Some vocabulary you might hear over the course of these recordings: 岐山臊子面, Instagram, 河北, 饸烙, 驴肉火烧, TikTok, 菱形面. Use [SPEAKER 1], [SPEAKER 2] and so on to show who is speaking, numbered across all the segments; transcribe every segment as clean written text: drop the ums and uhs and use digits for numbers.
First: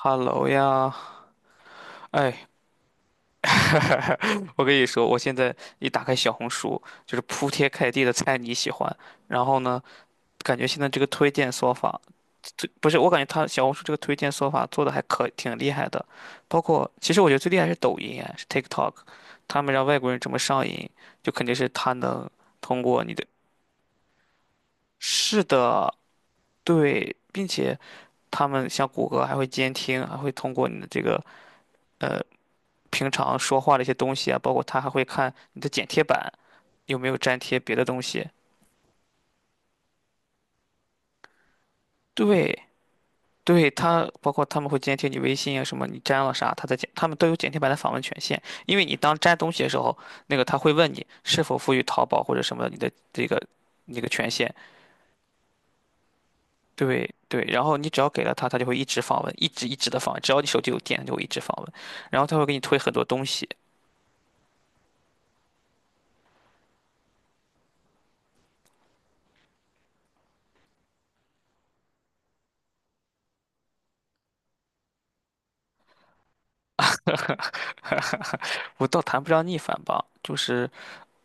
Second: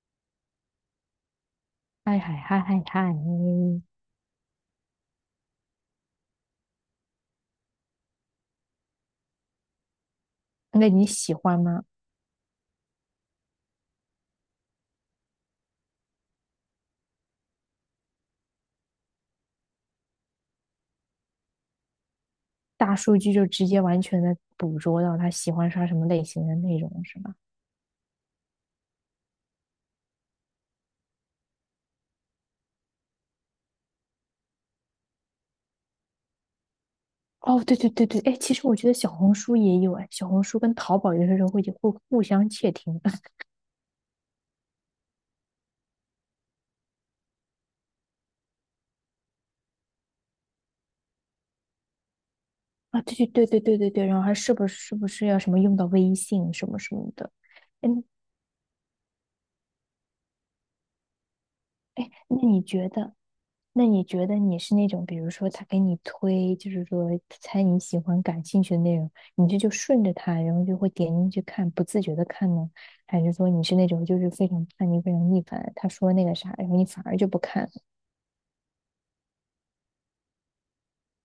[SPEAKER 1] Hello 呀，
[SPEAKER 2] 嗨嗨
[SPEAKER 1] 哎，
[SPEAKER 2] 嗨嗨嗨，
[SPEAKER 1] 我跟你说，我现在一打开小红书，就是铺天盖地的猜你喜欢。然后呢，感觉现在
[SPEAKER 2] 那
[SPEAKER 1] 这
[SPEAKER 2] 你
[SPEAKER 1] 个推
[SPEAKER 2] 喜
[SPEAKER 1] 荐
[SPEAKER 2] 欢
[SPEAKER 1] 算
[SPEAKER 2] 吗？
[SPEAKER 1] 法，这不是我感觉它小红书这个推荐算法做的还可挺厉害的。包括其实我觉得最厉害是抖音，哎，是 TikTok，他们让外国人怎么上瘾，就肯定是他能通
[SPEAKER 2] 大
[SPEAKER 1] 过你
[SPEAKER 2] 数
[SPEAKER 1] 的。
[SPEAKER 2] 据就直接完全的捕捉到他
[SPEAKER 1] 是
[SPEAKER 2] 喜欢刷
[SPEAKER 1] 的，
[SPEAKER 2] 什么类型的内容，
[SPEAKER 1] 对，
[SPEAKER 2] 是吧？
[SPEAKER 1] 并且他们像谷歌还会监听，还会通过你的这个。呃。平常说话的一些东西啊，包括他还会看你的剪贴板有没有粘贴
[SPEAKER 2] 哦，
[SPEAKER 1] 别
[SPEAKER 2] 对
[SPEAKER 1] 的
[SPEAKER 2] 对
[SPEAKER 1] 东
[SPEAKER 2] 对对，
[SPEAKER 1] 西。
[SPEAKER 2] 哎，其实我觉得小红书也有哎，小红书跟淘宝有的时候会互相
[SPEAKER 1] 对，
[SPEAKER 2] 窃听
[SPEAKER 1] 对，他包括他们会监听你微信啊，什么你粘了啥，他在剪，他们都有剪贴板的访问权限。因为你当粘东西的时候，那个他会问你是否赋予淘宝或者什么你的
[SPEAKER 2] 啊，
[SPEAKER 1] 这
[SPEAKER 2] 对
[SPEAKER 1] 个
[SPEAKER 2] 对对对对对
[SPEAKER 1] 那
[SPEAKER 2] 对，
[SPEAKER 1] 个
[SPEAKER 2] 然后
[SPEAKER 1] 权
[SPEAKER 2] 还
[SPEAKER 1] 限。
[SPEAKER 2] 是不是是不是要什么用到微信什么什么
[SPEAKER 1] 对
[SPEAKER 2] 的？
[SPEAKER 1] 对，然后你只
[SPEAKER 2] 嗯，
[SPEAKER 1] 要给了他，他就会一直访问，一直一直的访问，只要你手机有电，他就会一直访问，然后他
[SPEAKER 2] 那
[SPEAKER 1] 会给你
[SPEAKER 2] 你
[SPEAKER 1] 推
[SPEAKER 2] 觉
[SPEAKER 1] 很多
[SPEAKER 2] 得？
[SPEAKER 1] 东西。
[SPEAKER 2] 那你觉得你是那种，比如说他给你推，就是说猜你喜欢、感兴趣的内容，你这就顺着他，然后就会点进去看，不自觉的看呢？还是说你是那种就是非常叛逆、非常逆反，他说那个啥，然后你反而就不看了？
[SPEAKER 1] 我倒谈不上逆反吧，就是。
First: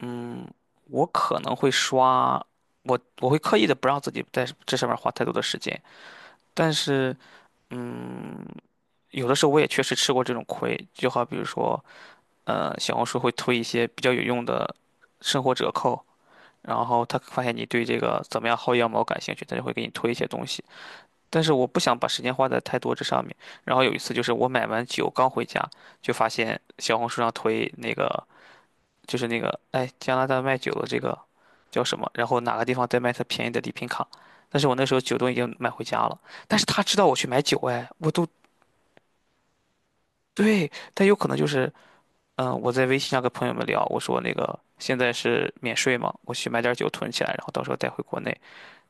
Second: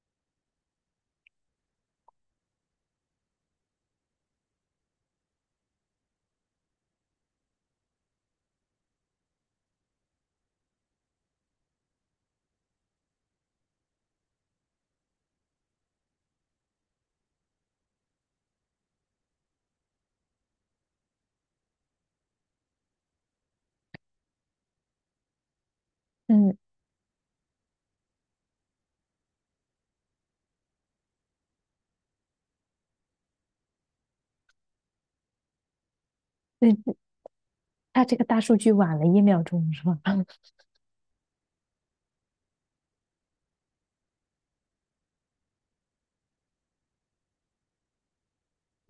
[SPEAKER 1] 嗯，我可能会刷，我会刻意的不让自己在这上面花太多的时间，但是，嗯，有的时候我也确实吃过这种亏，就好比如说，小红书会推一些比较有用的生活折扣，然后他发现你对这个怎么样薅羊毛感兴趣，他就会给你推一些东西，但是我不想把时间花在太多这上面。然后有一次就是我买完酒刚回家，就发
[SPEAKER 2] 嗯，
[SPEAKER 1] 现小红书上推那个。就是那个，哎，加拿大卖酒的这个叫什么？然后哪个地方在卖他便宜的礼品卡？但是我那时候酒都已经买回家了，但是他知
[SPEAKER 2] 那
[SPEAKER 1] 道我去买酒，哎，
[SPEAKER 2] 他
[SPEAKER 1] 我
[SPEAKER 2] 这个
[SPEAKER 1] 都
[SPEAKER 2] 大数据晚了一秒钟是吧？
[SPEAKER 1] 对，但有可能就是，我在微信上跟朋友们聊，我说那个现在是免税嘛，我去买点酒囤起来，然后到时候带回国内，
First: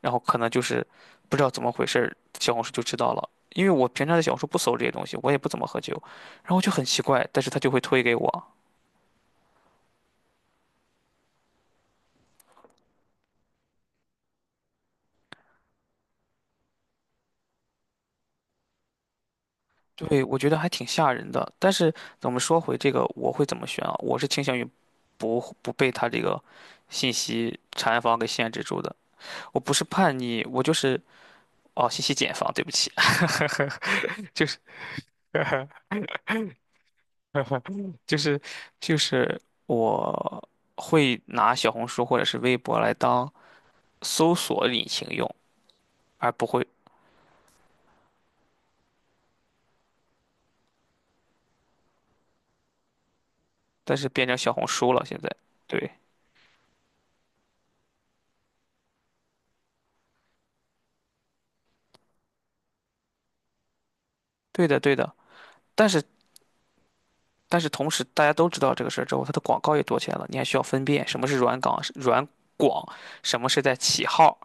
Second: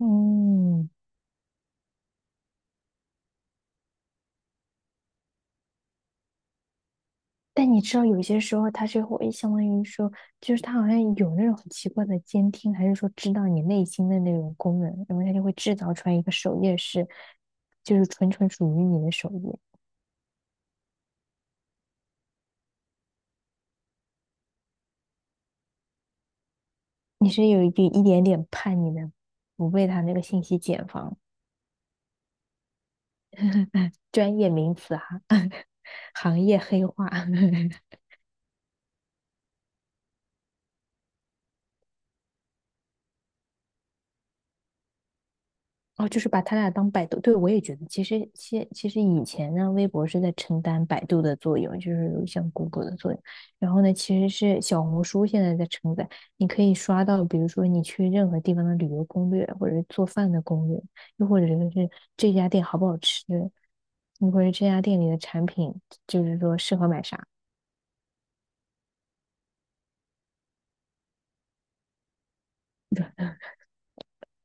[SPEAKER 1] 然后可能就是不知道怎么回事儿小红书就知道了，因为我平常在小红书不搜这些东西，我也不怎么喝酒，然后就很奇怪，但是他就
[SPEAKER 2] 但
[SPEAKER 1] 会
[SPEAKER 2] 你知
[SPEAKER 1] 推
[SPEAKER 2] 道，
[SPEAKER 1] 给
[SPEAKER 2] 有些
[SPEAKER 1] 我。
[SPEAKER 2] 时候他是会相当于说，就是他好像有那种很奇怪的监听，还是说知道你内心的那种功能，然后他就会制造出来一个首页是，就是纯纯属于你的首页。
[SPEAKER 1] 对，我觉得还挺吓人的。但是我们说回这个，我会怎么选啊？我是倾向于不被他这个信
[SPEAKER 2] 你是
[SPEAKER 1] 息
[SPEAKER 2] 有一
[SPEAKER 1] 茧
[SPEAKER 2] 一
[SPEAKER 1] 房
[SPEAKER 2] 点
[SPEAKER 1] 给
[SPEAKER 2] 点
[SPEAKER 1] 限制住
[SPEAKER 2] 叛逆
[SPEAKER 1] 的。
[SPEAKER 2] 的，
[SPEAKER 1] 我
[SPEAKER 2] 不
[SPEAKER 1] 不是
[SPEAKER 2] 被他那
[SPEAKER 1] 叛
[SPEAKER 2] 个信
[SPEAKER 1] 逆，
[SPEAKER 2] 息
[SPEAKER 1] 我就
[SPEAKER 2] 茧
[SPEAKER 1] 是
[SPEAKER 2] 房，
[SPEAKER 1] 哦，信息茧房，对不起，
[SPEAKER 2] 专
[SPEAKER 1] 就
[SPEAKER 2] 业
[SPEAKER 1] 是
[SPEAKER 2] 名词哈、行业黑话。
[SPEAKER 1] 就是就是我会拿小红书或者是微博来当搜索引擎用，
[SPEAKER 2] 哦，就
[SPEAKER 1] 而
[SPEAKER 2] 是把
[SPEAKER 1] 不
[SPEAKER 2] 他
[SPEAKER 1] 会，
[SPEAKER 2] 俩当百度，对，我也觉得，其实以前呢，微博是在承担百度的作用，就是像 Google 的作用。然后呢，
[SPEAKER 1] 但是
[SPEAKER 2] 其
[SPEAKER 1] 变
[SPEAKER 2] 实
[SPEAKER 1] 成小
[SPEAKER 2] 是
[SPEAKER 1] 红
[SPEAKER 2] 小
[SPEAKER 1] 书了
[SPEAKER 2] 红
[SPEAKER 1] 现
[SPEAKER 2] 书
[SPEAKER 1] 在。
[SPEAKER 2] 现在在
[SPEAKER 1] 对，
[SPEAKER 2] 承载，你可以刷到，比如说你去任何地方的旅游攻略，或者是做饭的攻略，又或者是这家店好不好吃，又或者
[SPEAKER 1] 对
[SPEAKER 2] 这
[SPEAKER 1] 的，
[SPEAKER 2] 家
[SPEAKER 1] 对
[SPEAKER 2] 店里
[SPEAKER 1] 的。
[SPEAKER 2] 的产品，
[SPEAKER 1] 但是
[SPEAKER 2] 就是说适合买啥，
[SPEAKER 1] 但是同时大家都知道这个事儿之后，它的广告也多起来了，你还需要分辨什么是软港、软广，什么是在起号，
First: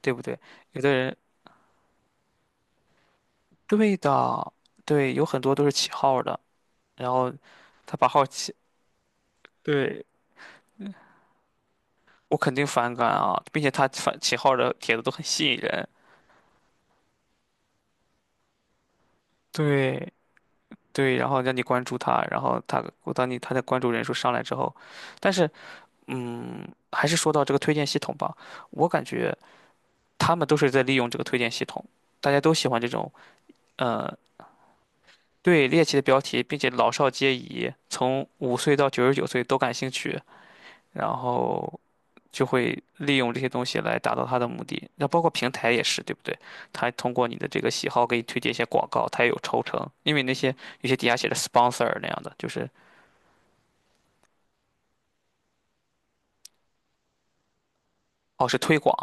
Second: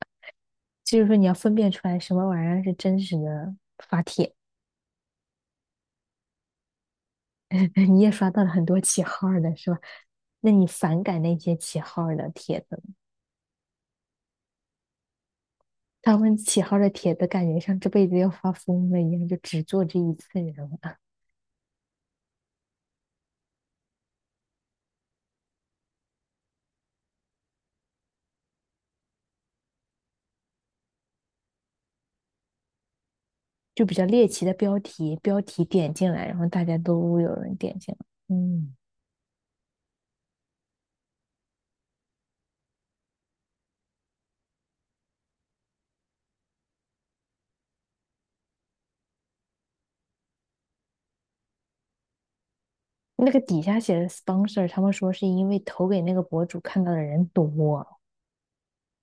[SPEAKER 1] 对不对？有的
[SPEAKER 2] 就是
[SPEAKER 1] 人
[SPEAKER 2] 说你要分辨出来什么玩意儿是真实的。
[SPEAKER 1] 对的，对，有很多都是起号的，然后 他
[SPEAKER 2] 你
[SPEAKER 1] 把
[SPEAKER 2] 也
[SPEAKER 1] 号
[SPEAKER 2] 刷到了
[SPEAKER 1] 起，
[SPEAKER 2] 很多 起号儿的是吧？
[SPEAKER 1] 对，
[SPEAKER 2] 那你反感那些起号儿的
[SPEAKER 1] 我肯
[SPEAKER 2] 帖
[SPEAKER 1] 定
[SPEAKER 2] 子
[SPEAKER 1] 反
[SPEAKER 2] 吗？
[SPEAKER 1] 感啊，并且他反起号的帖子都很吸引人，
[SPEAKER 2] 他们起号的帖子感觉像这辈子要发疯了一样，就只做这
[SPEAKER 1] 对
[SPEAKER 2] 一次，知人了，
[SPEAKER 1] 对，然后让你关注他，然后他我当你他的关注人数上来之后，但是还是说到这个推荐系统吧，我感觉他们都是在利用这个推荐系统。大家都喜欢这种
[SPEAKER 2] 就比较
[SPEAKER 1] 呃，
[SPEAKER 2] 猎奇的标题，标题
[SPEAKER 1] 对猎
[SPEAKER 2] 点
[SPEAKER 1] 奇的
[SPEAKER 2] 进
[SPEAKER 1] 标
[SPEAKER 2] 来，然
[SPEAKER 1] 题，
[SPEAKER 2] 后
[SPEAKER 1] 并
[SPEAKER 2] 大
[SPEAKER 1] 且
[SPEAKER 2] 家
[SPEAKER 1] 老少
[SPEAKER 2] 都
[SPEAKER 1] 皆
[SPEAKER 2] 有人
[SPEAKER 1] 宜，
[SPEAKER 2] 点进来。
[SPEAKER 1] 从五
[SPEAKER 2] 嗯，
[SPEAKER 1] 岁到99岁都感兴趣，然后就会利用这些东西来达到他的目的。那包括平台也是，对不对？他通过你的这个喜好给你推荐一些广告，他也有抽成，因为那些有些底下写的 sponsor 那样的，就是
[SPEAKER 2] 那个底下写的 sponsor,他们说是因为投给那个博主看到的人多
[SPEAKER 1] 哦是推广，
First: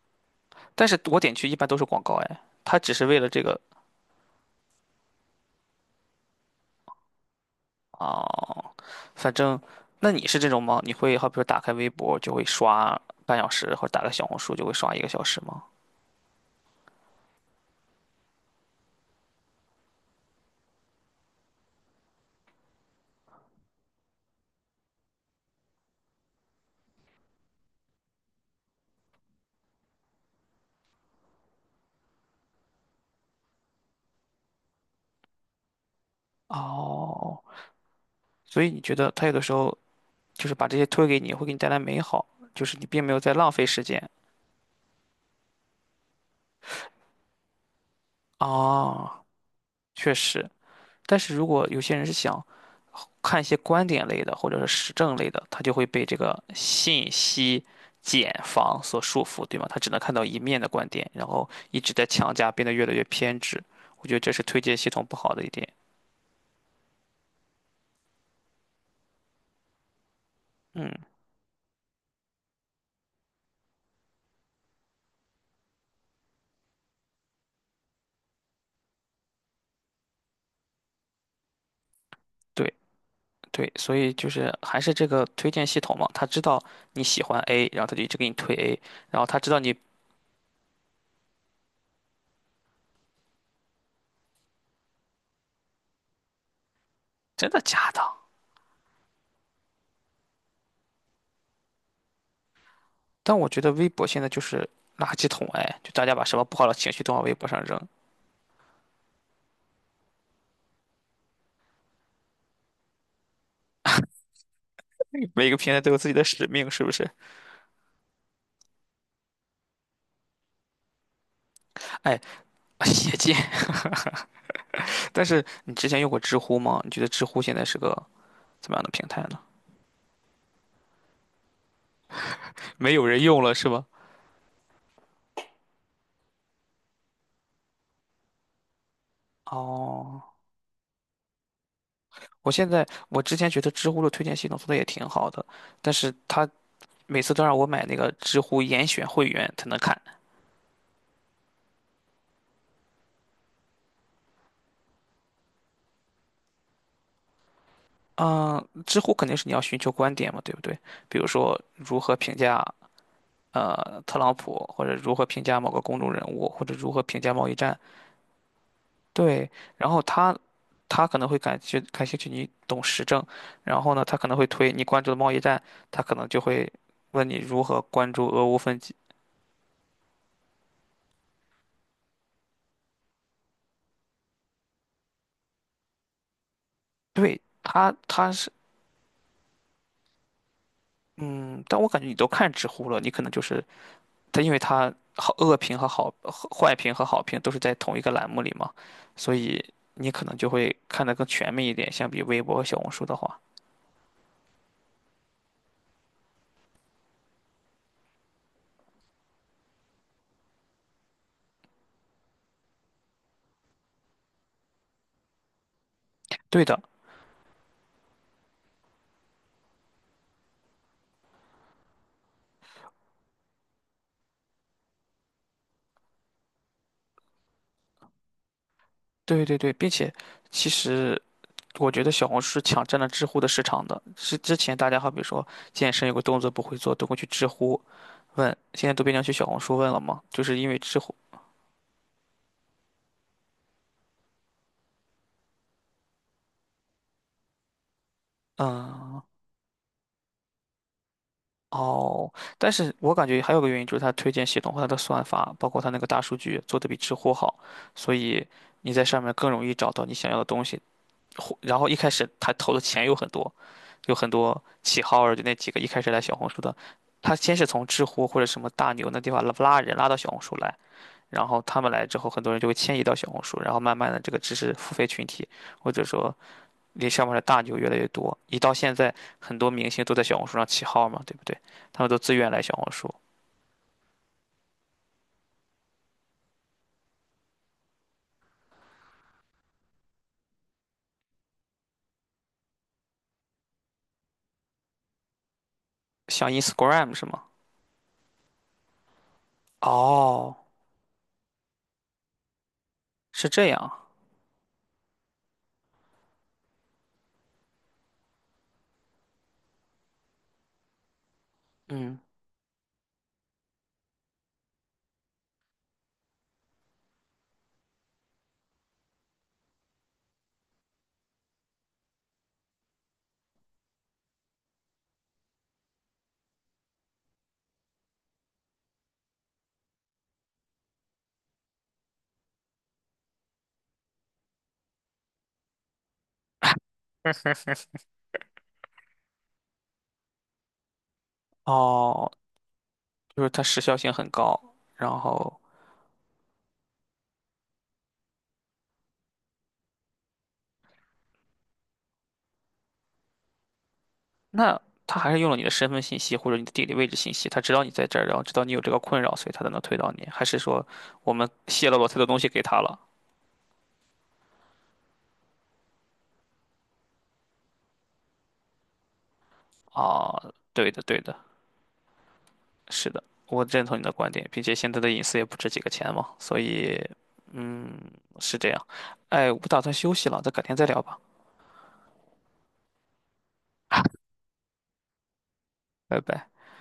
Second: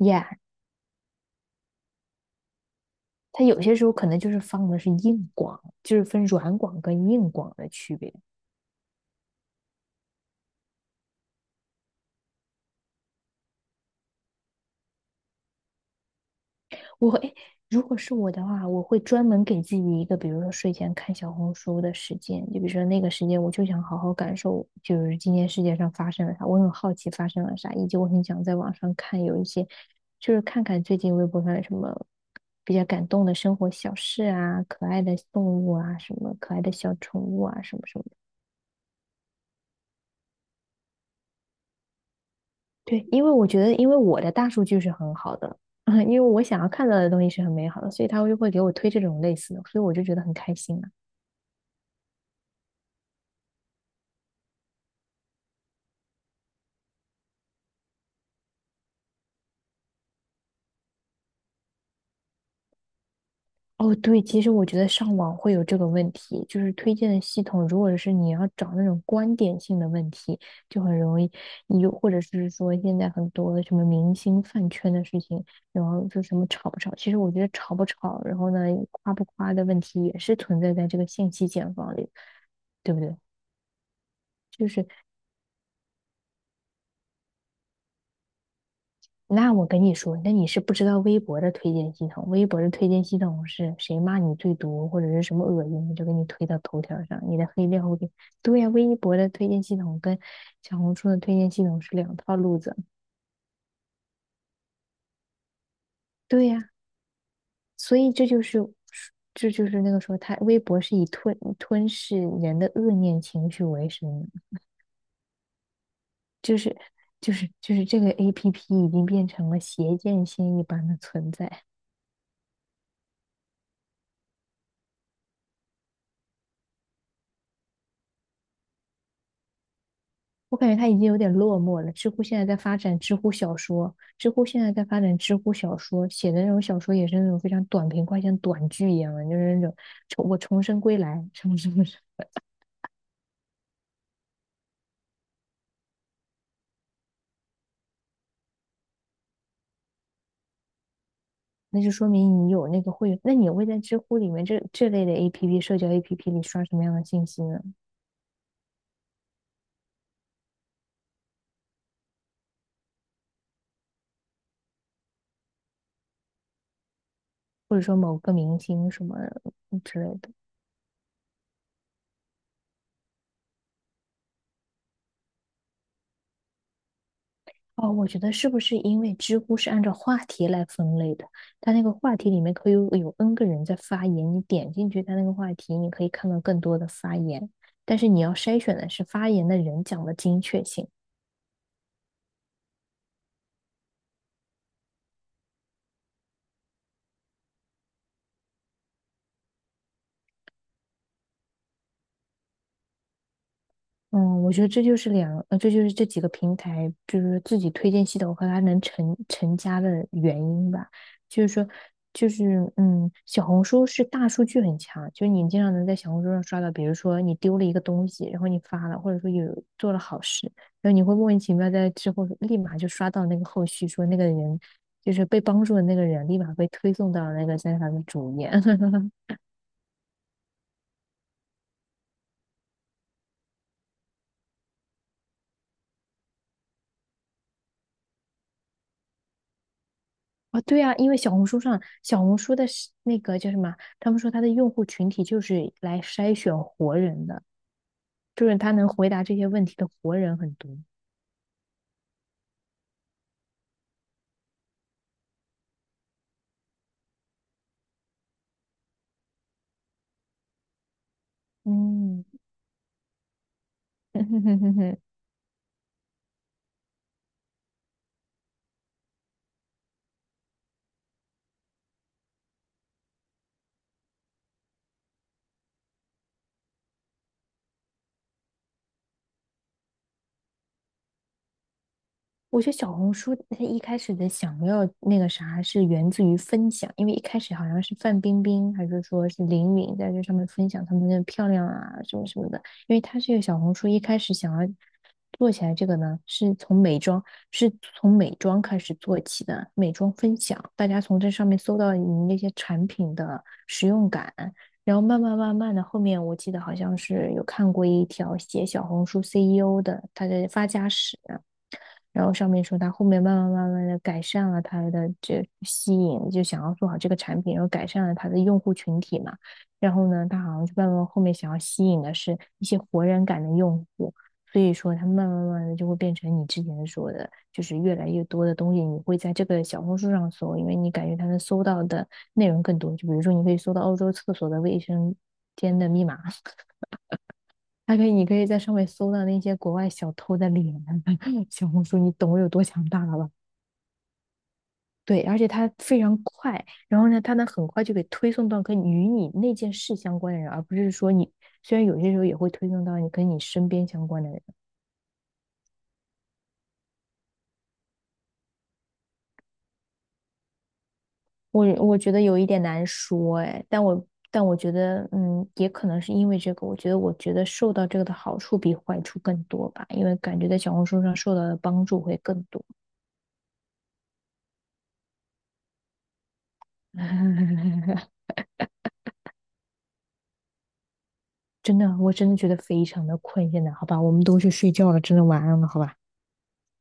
[SPEAKER 2] ，yeah,
[SPEAKER 1] 但是我点去一般都是广告，哎，他只是为了这
[SPEAKER 2] 他
[SPEAKER 1] 个
[SPEAKER 2] 有些时候可能就是放的是硬广，就是分软广跟硬广的区别。
[SPEAKER 1] 啊、反正那你是这种吗？你会好比说打开微博就会刷半小时，或者打开小红书就会刷1个小时吗？
[SPEAKER 2] 我会，如果是我的话，我会专门给自己一个，比如说睡前看小红书的时间，就比如说那个时间，我就想好好感受，就是今天世界上发生了啥，我很好奇发生了啥，以及我很想在网上看有一些，就是看看最近微博上有什么比较感动的生活小事啊，可爱的动物啊，什么可爱的小宠
[SPEAKER 1] 哦，
[SPEAKER 2] 物啊，什么什么的。
[SPEAKER 1] 所以你觉得他有的时候就是把这些推给你，会给你带来美好，就是你并
[SPEAKER 2] 对，
[SPEAKER 1] 没有
[SPEAKER 2] 因为
[SPEAKER 1] 在
[SPEAKER 2] 我
[SPEAKER 1] 浪
[SPEAKER 2] 觉
[SPEAKER 1] 费
[SPEAKER 2] 得，
[SPEAKER 1] 时
[SPEAKER 2] 因为
[SPEAKER 1] 间。
[SPEAKER 2] 我的大数据是很好的，因为我想要看到的东西是很美好的，所以他就会给我推这种
[SPEAKER 1] 啊。
[SPEAKER 2] 类似的，所以我就
[SPEAKER 1] 确
[SPEAKER 2] 觉得很
[SPEAKER 1] 实。
[SPEAKER 2] 开心啊。
[SPEAKER 1] 但是如果有些人是想看一些观点类的或者是实证类的，他就会被这个信息茧房所束缚，对吗？他只能看到一面的观点，然后一直在强加，变得越来越偏执。
[SPEAKER 2] 哦，
[SPEAKER 1] 我觉得
[SPEAKER 2] 对，
[SPEAKER 1] 这是
[SPEAKER 2] 其实
[SPEAKER 1] 推
[SPEAKER 2] 我
[SPEAKER 1] 荐
[SPEAKER 2] 觉得
[SPEAKER 1] 系统不
[SPEAKER 2] 上
[SPEAKER 1] 好
[SPEAKER 2] 网
[SPEAKER 1] 的一
[SPEAKER 2] 会有
[SPEAKER 1] 点。
[SPEAKER 2] 这个问题，就是推荐的系统，如果是你要找那种观点性的问题，就
[SPEAKER 1] 嗯，
[SPEAKER 2] 很容易有，或者是说现在很多的什么明星饭圈的事情，然后就什么吵不吵，其实我觉得吵不吵，然后呢夸不夸的问题也是存在在这个信息茧房里，
[SPEAKER 1] 对。
[SPEAKER 2] 对不对？
[SPEAKER 1] 对，所以就是还是这个推荐系统嘛，他知道你喜欢 A，然后他就一直给你推 A，然后他知
[SPEAKER 2] 那
[SPEAKER 1] 道
[SPEAKER 2] 我
[SPEAKER 1] 你
[SPEAKER 2] 跟你说，那你是不知道微博的推荐系统，微博的推荐系统是谁骂你最多或者是什么恶心，就给你推到头条上，你的
[SPEAKER 1] 真的
[SPEAKER 2] 黑料
[SPEAKER 1] 假
[SPEAKER 2] 会给。
[SPEAKER 1] 的。
[SPEAKER 2] 对呀,微博的推荐系统跟小红书的推荐系统是两套路子。
[SPEAKER 1] 但我觉得微博现在就是垃圾桶，哎，就大家把什么
[SPEAKER 2] 对
[SPEAKER 1] 不好
[SPEAKER 2] 呀、
[SPEAKER 1] 的情绪都往微博上扔，
[SPEAKER 2] 所以这就是那个说他微博是以吞噬人的恶念情绪为生的，
[SPEAKER 1] 每个平台都有自己的使命，是不是？
[SPEAKER 2] 就是这个 APP 已经变成了邪剑仙一般的存在。
[SPEAKER 1] 哎，邪见。但是你之前用过知乎吗？你觉得知乎现在是个怎么样的平台呢？
[SPEAKER 2] 我感觉他已经有点落寞了。知乎现在在发
[SPEAKER 1] 没
[SPEAKER 2] 展
[SPEAKER 1] 有
[SPEAKER 2] 知
[SPEAKER 1] 人
[SPEAKER 2] 乎
[SPEAKER 1] 用了
[SPEAKER 2] 小
[SPEAKER 1] 是吧？
[SPEAKER 2] 说，知乎现在在发展知乎小说，写的那种小说也是那种非常短平快，像短剧一样的，就是那种
[SPEAKER 1] 哦，
[SPEAKER 2] 我重生归来什么什么什么，
[SPEAKER 1] 我现在我之前觉得知乎的推荐系统做的也挺好的，但是它每次都让我买那个知乎严选会员才能看。
[SPEAKER 2] 那就说明你有那个会员那你会在知乎里面这类的 APP 社交 APP 里刷什么样的信息呢？
[SPEAKER 1] 嗯，知乎肯定是你要寻求观点嘛，对不对？比如说如何评价特朗普，或者如何评价某个公众人物，或者如何评价贸易
[SPEAKER 2] 或
[SPEAKER 1] 战。
[SPEAKER 2] 者说某个明星什么
[SPEAKER 1] 对，然
[SPEAKER 2] 之
[SPEAKER 1] 后
[SPEAKER 2] 类的？
[SPEAKER 1] 他他可能会感觉感兴趣你懂时政，然后呢，他可能会推你关注的贸易战，他可能就会问你如何
[SPEAKER 2] 哦，我
[SPEAKER 1] 关
[SPEAKER 2] 觉
[SPEAKER 1] 注
[SPEAKER 2] 得
[SPEAKER 1] 俄
[SPEAKER 2] 是
[SPEAKER 1] 乌
[SPEAKER 2] 不是
[SPEAKER 1] 分歧。
[SPEAKER 2] 因为知乎是按照话题来分类的？它那个话题里面可以有 N 个人在发言，你点进去它那个话题，你可以看到更多的发
[SPEAKER 1] 对，
[SPEAKER 2] 言，
[SPEAKER 1] 他
[SPEAKER 2] 但是你
[SPEAKER 1] 他
[SPEAKER 2] 要
[SPEAKER 1] 是
[SPEAKER 2] 筛选的是发言的人讲的精确性。
[SPEAKER 1] 嗯，但我感觉你都看知乎了，你可能就是。它因为它好恶评和好和坏评和好评都是在同一个栏目里嘛，所以你可能就会看得更全面一点，相比微博和小红书的话。
[SPEAKER 2] 嗯，我觉得这就是这几个平台，就是自己推荐系统和它能成家的原因吧。就是说，就是小红书是大数据很强，就是你经常能在小红书上刷
[SPEAKER 1] 对
[SPEAKER 2] 到，
[SPEAKER 1] 的，
[SPEAKER 2] 比如说你丢了一个东西，然后你发了，或者说有做了好事，然后你会莫名其妙在之后立马就刷到那个后续，说那个人就是被帮助的那个人，立马被推送到那个在他的主页。
[SPEAKER 1] 对对对，并且其实我觉得小红书是抢占了知乎的市场的。是之前大家好比说健身有个动作不会做，都会去知乎问，现在都变成去小红书问了嘛，就是
[SPEAKER 2] 啊，
[SPEAKER 1] 因为
[SPEAKER 2] 对啊，
[SPEAKER 1] 知
[SPEAKER 2] 因
[SPEAKER 1] 乎，
[SPEAKER 2] 为小红书的是那个叫什么？他们说他的用户群体就是来筛选活人的，就是他能回
[SPEAKER 1] 嗯。
[SPEAKER 2] 答这些问题的活人很多。
[SPEAKER 1] 哦，但是我感觉还有个原因就是它推荐系统和它的算法，包括它那个大数据做的比知乎好，所以你在上面更容易找到你想要的东西。然后一开
[SPEAKER 2] 嗯，
[SPEAKER 1] 始他投的钱有很多，有很多起 号儿，就那几个一开始来小红书的，他先是从知乎或者什么大牛那地方拉拉人拉到小红书来，然后他们来之后，很多人就会迁移到小红书，然后慢慢的这个知识付费群体或者说离上面的大牛越来越多，一到现在，很多明星都在小红书上起号嘛，对不对？他们都自愿来
[SPEAKER 2] 我觉得
[SPEAKER 1] 小红
[SPEAKER 2] 小
[SPEAKER 1] 书，
[SPEAKER 2] 红书它一开始的想要那个啥，是源自于分享，因为一开始好像是范冰冰还是说是林允在这上面分享她们的漂亮啊什么什么的，因为它这个小红书一开始想要做起来这个呢，
[SPEAKER 1] 像 Instagram 是吗？
[SPEAKER 2] 是从美妆开始做起的，美妆分
[SPEAKER 1] 哦，
[SPEAKER 2] 享，大家从这上面搜到你那些产品的
[SPEAKER 1] 是这
[SPEAKER 2] 使
[SPEAKER 1] 样，
[SPEAKER 2] 用感，然后慢慢慢慢的，后面我记得好像是有看过一条写小红书 CEO 的他的发家史。
[SPEAKER 1] 嗯，
[SPEAKER 2] 然后上面说他后面慢慢慢慢的改善了他的这吸引，就想要做好这个产品，然后改善了他的用户群体嘛。然后呢，他好像就慢慢后面想要吸引的是一些活人感的用户，所以说他慢慢慢慢的就会变成你之前说的，就是越来越多的东西你会在这个小红书上搜，因为你感觉他能搜到的内容更多。就比如说你可以搜到欧洲厕所的卫生间的密码，还可以，你可以在上面搜到那些国外小偷的脸啊，小红书，你
[SPEAKER 1] 哦，
[SPEAKER 2] 懂我有多强大了吧？
[SPEAKER 1] 就是它时效性很高，然
[SPEAKER 2] 对，而且
[SPEAKER 1] 后
[SPEAKER 2] 它非常快，然后呢，它能很快就给推送到跟与你那件事相关的人，而不是说你虽然有些时候也会推送到你跟你身边相关的人，
[SPEAKER 1] 那他还是用了你的身份信息或者你的地理位置信息，他知道你在这儿，然后知道你有这个困扰，所以他才能推到你，还是说我们
[SPEAKER 2] 我
[SPEAKER 1] 泄露
[SPEAKER 2] 我
[SPEAKER 1] 了
[SPEAKER 2] 觉
[SPEAKER 1] 太
[SPEAKER 2] 得
[SPEAKER 1] 多东
[SPEAKER 2] 有一
[SPEAKER 1] 西给
[SPEAKER 2] 点
[SPEAKER 1] 他
[SPEAKER 2] 难
[SPEAKER 1] 了？
[SPEAKER 2] 说哎，但我觉得也可能是因为这个，我觉得受到这个的好处比坏处更多吧，因为感觉
[SPEAKER 1] 啊，
[SPEAKER 2] 在小红
[SPEAKER 1] 对的，
[SPEAKER 2] 书上
[SPEAKER 1] 对的。
[SPEAKER 2] 受到的帮助会更多。
[SPEAKER 1] 是的，我认同你的观点，并且现在的隐私也不值几个钱嘛，所以，嗯，是这样。哎，我不打算休息了，咱改天再聊吧，
[SPEAKER 2] 真的，我真的觉得非常的困现在，好吧，我们都去睡觉了，真的晚安了，好吧。
[SPEAKER 1] 拜拜。